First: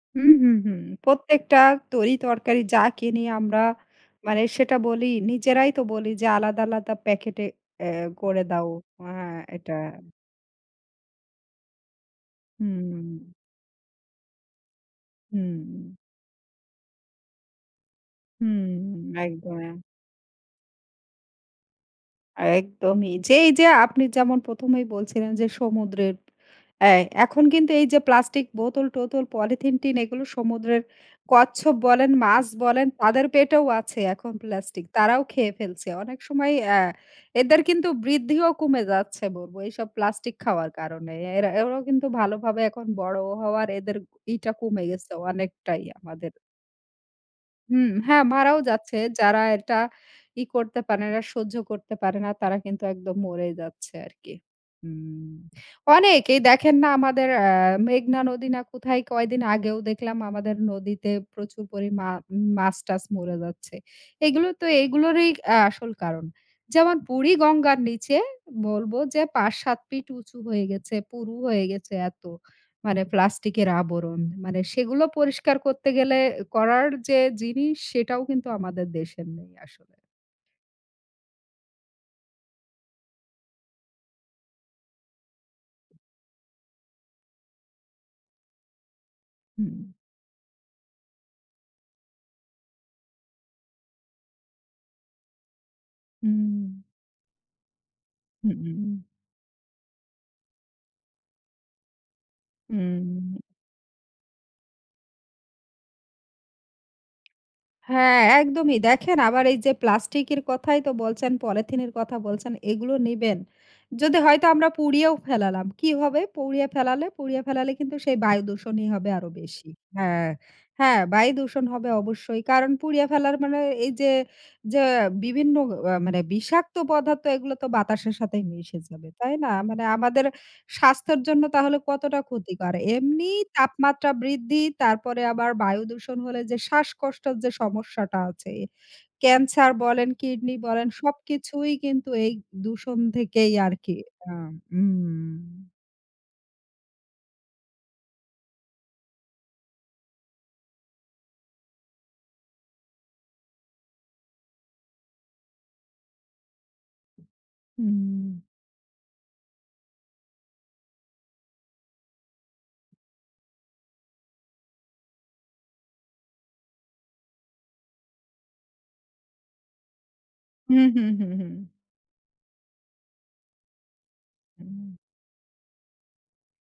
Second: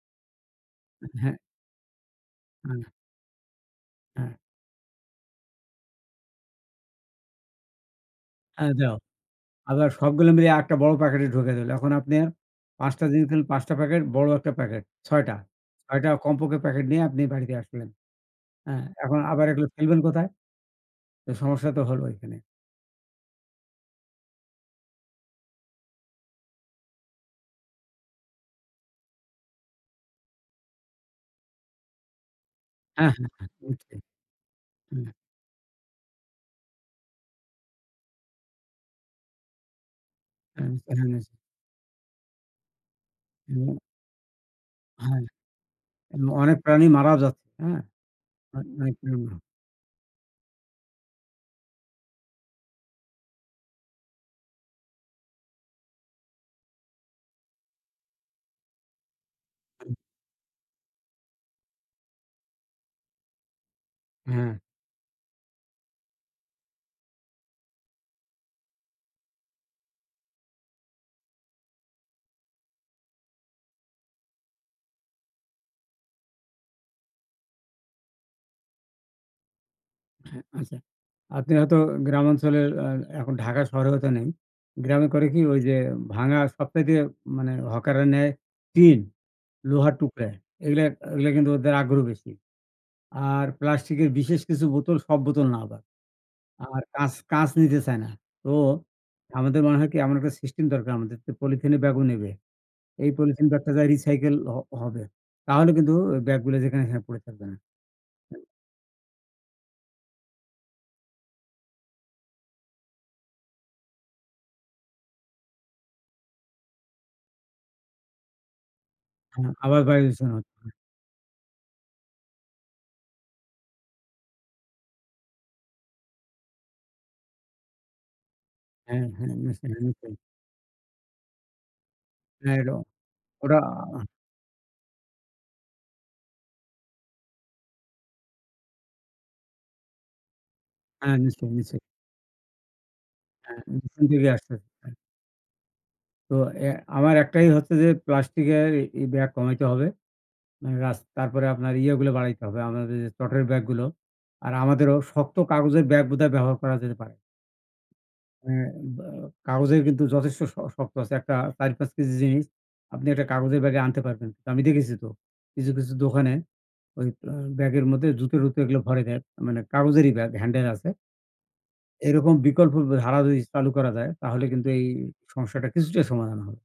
হুম, হুম, হুম। অ্যা হ্যাঁ। প্রত্যেকটা তরি তরকারি যা হু। কিনি আমরা হ্যাঁ। মানে সেটা বলি নিজেরাই তো বলি, যে "আলাদা, আলাদা প্যাকেটে এ করে আ দাও।" যাও। আ এটা। আবার সবগুলো মিলে আরেকটা বড় প্যাকেটে ঢুকায়ে দিলে। এখন আপনে ৫ টা জিনিস হুম। কিন্তু ৫ টা প্যাকেট, বড় একটা প্যাকেট, ৬ টা। হুম। ৬ টা কমপক্ষে প্যাকেট নিয়ে আপনি বাড়িতে আসলেন। হ্যাঁ। হুম, এখন আবার এগুলো একদমই। ফেলবেন কোথায়? তো সমস্যা তো হলো এখানে। একদমই। যে এই যে আপনি যেমন ১ম এই বলছিলেন যে সমুদ্রের, এ এখন কিন্তু এই যে প্লাস্টিক বোতল টোতল, পলিথিন টিন এগুলো সমুদ্রের কচ্ছপ বলেন, মাছ বলেন অ্যা তাদের হ্যাঁ, হ্যাঁ। পেটেও আছে ওইটাই। এখন প্লাস্টিক। হুম। তারাও খেয়ে ফেলছে। অনেক সময়ই আ এদের কিন্তু বৃদ্ধিও কমে যাচ্ছে বলব এইসব প্লাস্টিক খাওয়ার কারণে। [unintelligible] এরা এরাও কিন্তু ভালোভাবে এখন বড় হওয়ার হুম। এদের ইটা কমে গেছে হ্যাঁ। অনেকটাই এবং আমাদের। অনেক প্রাণী মারা যাচ্ছে। তাইনা? হুম, হ্যাঁ মারাও যাচ্ছে। [unintelligible] যারা এটা ই করতে পারে না, সহ্য করতে পারে না তারা কিন্তু একদম মরেই যাচ্ছে আরকি। হুম। অনেক এই দেখেন না আমাদের আ মেঘনা নদী না কোথায় কয়দিন আগেও দেখলাম আমাদের নদীতে প্রচুর পরিমা মাছ টাছ মরে যাচ্ছে। এগুলো হ্যাঁ। তো এগুলোরই আ আসল কারণ। যেমন বুড়িগঙ্গার নিচে বলব যে ৫, ৭ ফিট উঁচু হয়ে গেছে, পুরু হয়ে গেছে এত। মানে প্লাস্টিকের আবরণ। মানে সেগুলো পরিষ্কার করতে গেলে, করার যে জিনিস সেটাও কিন্তু আমাদের দেশের নেই আসলে। হ্যাঁ আচ্ছা। আপনি হয়তো গ্রামাঞ্চলের এ এখন ঢাকার শহরে হয়তো নেই। গ্রামে করে কি, ঐ যে ভাঙ্গা সবচাইতে মানে হকাররা নেয় টিন, হুম। লোহার টুকরা। এগুলা এগুলা কিন্তু ওদের আগ্রহ বেশি। আর প্লাস্টিকের বিশেষ কিছু বোতল, সব বোতল না আবার। হুম। আর কাঁচ কাঁচ নিতে চায় না। তো হুম। আমাদের মনে হয় কি, এমন একটা সিস্টেম দরকার আমাদের যে পলিথিনের ব্যাগও নেবে। এই উম। পলিথিন বা একটা জায়গায় recycle হ হবে। তাহলে কিন্তু ব্যাগগুলো যেখানে সেখানে পরে থাকবে না। হ্যাঁ, একদমই। দেখেন আবার এই যে প্লাস্টিকের কথাই তো বলছেন, পলিথিনের কথা বলছেন। এগুলো নিবেন। যদি হয়তো আমরা পুড়িয়েও ফেলালাম। কি হবে? পুড়িয়ে ফেলালে, পুড়িয়ে ফেলালে কিন্তু সেই বায়ু দূষণই হবে আরও হু বেশি। আবার বায়ু হ্যাঁ, দূষণ হচ্ছে। হ্যাঁ বায়ু দূষণ হবে অবশ্যই। কারণ পুড়িয়ে ফেলার মানে এই যে যে বিভিন্ন আ মানে বিষাক্ত পদার্থ এগুলো তো বাতাসের সাথেই মিশে হ্যাঁ, যাবে। হ্যাঁ তাই না? মানে [unintelligible] আমাদের স্বাস্থ্যের জন্য তাহলে কতটা হ্যাঁ ক্ষতিকর। এটাও এমনিই ওরা তাপমাত্রা বৃদ্ধি তারপরে আবার বায়ু দূষণ হলে যে শ্বাসকষ্টের যে সমস্যাটা আছে। ক্যান্সার বলেন, কিডনি বলেন হ্যাঁ, নিছে, সবকিছুই নিছে। কিন্তু এই দূষণ থেকেই হ্যাঁ, আরকি। উপর দিকে আ আসতেছে হ্যাঁ। হুম। তো এ আমার একটাই হচ্ছে যে প্লাস্টিকের এই ব্যাগ কমাইতে হবে। রাস তারপরে আপনার ইয়াগুলো বাড়াইতে হবে, আমাদের যে চটের ব্যাগগুলো। আর আমাদেরও শক্ত কাগজের ব্যাগ বোধহয় ব্যবহার করা যেতে পারে। হুম। হ্যাঁ বা কাগজের কিন্তু যথেষ্ট শ শক্ত আছে। একটা ৪ ৫ কেজি জিনিস আপনি একটা কাগজের ব্যাগে আনতে পারবেন। আমি দেখেছি তো কিছু, কিছু দোকানে ঐ অ ব্যাগের মধ্যে জুতো টুতো এগুলা ভরে দেয়। মানে কাগজেরই ব্যাগ, handle হুম, আছে। হুম, হুম, হুম। এরকম বিকল্প ধারা যদি চালু করা যায়, তাহলে কিন্তু এই হুম। সমস্যাটার কিছুটা সমাধান হবে।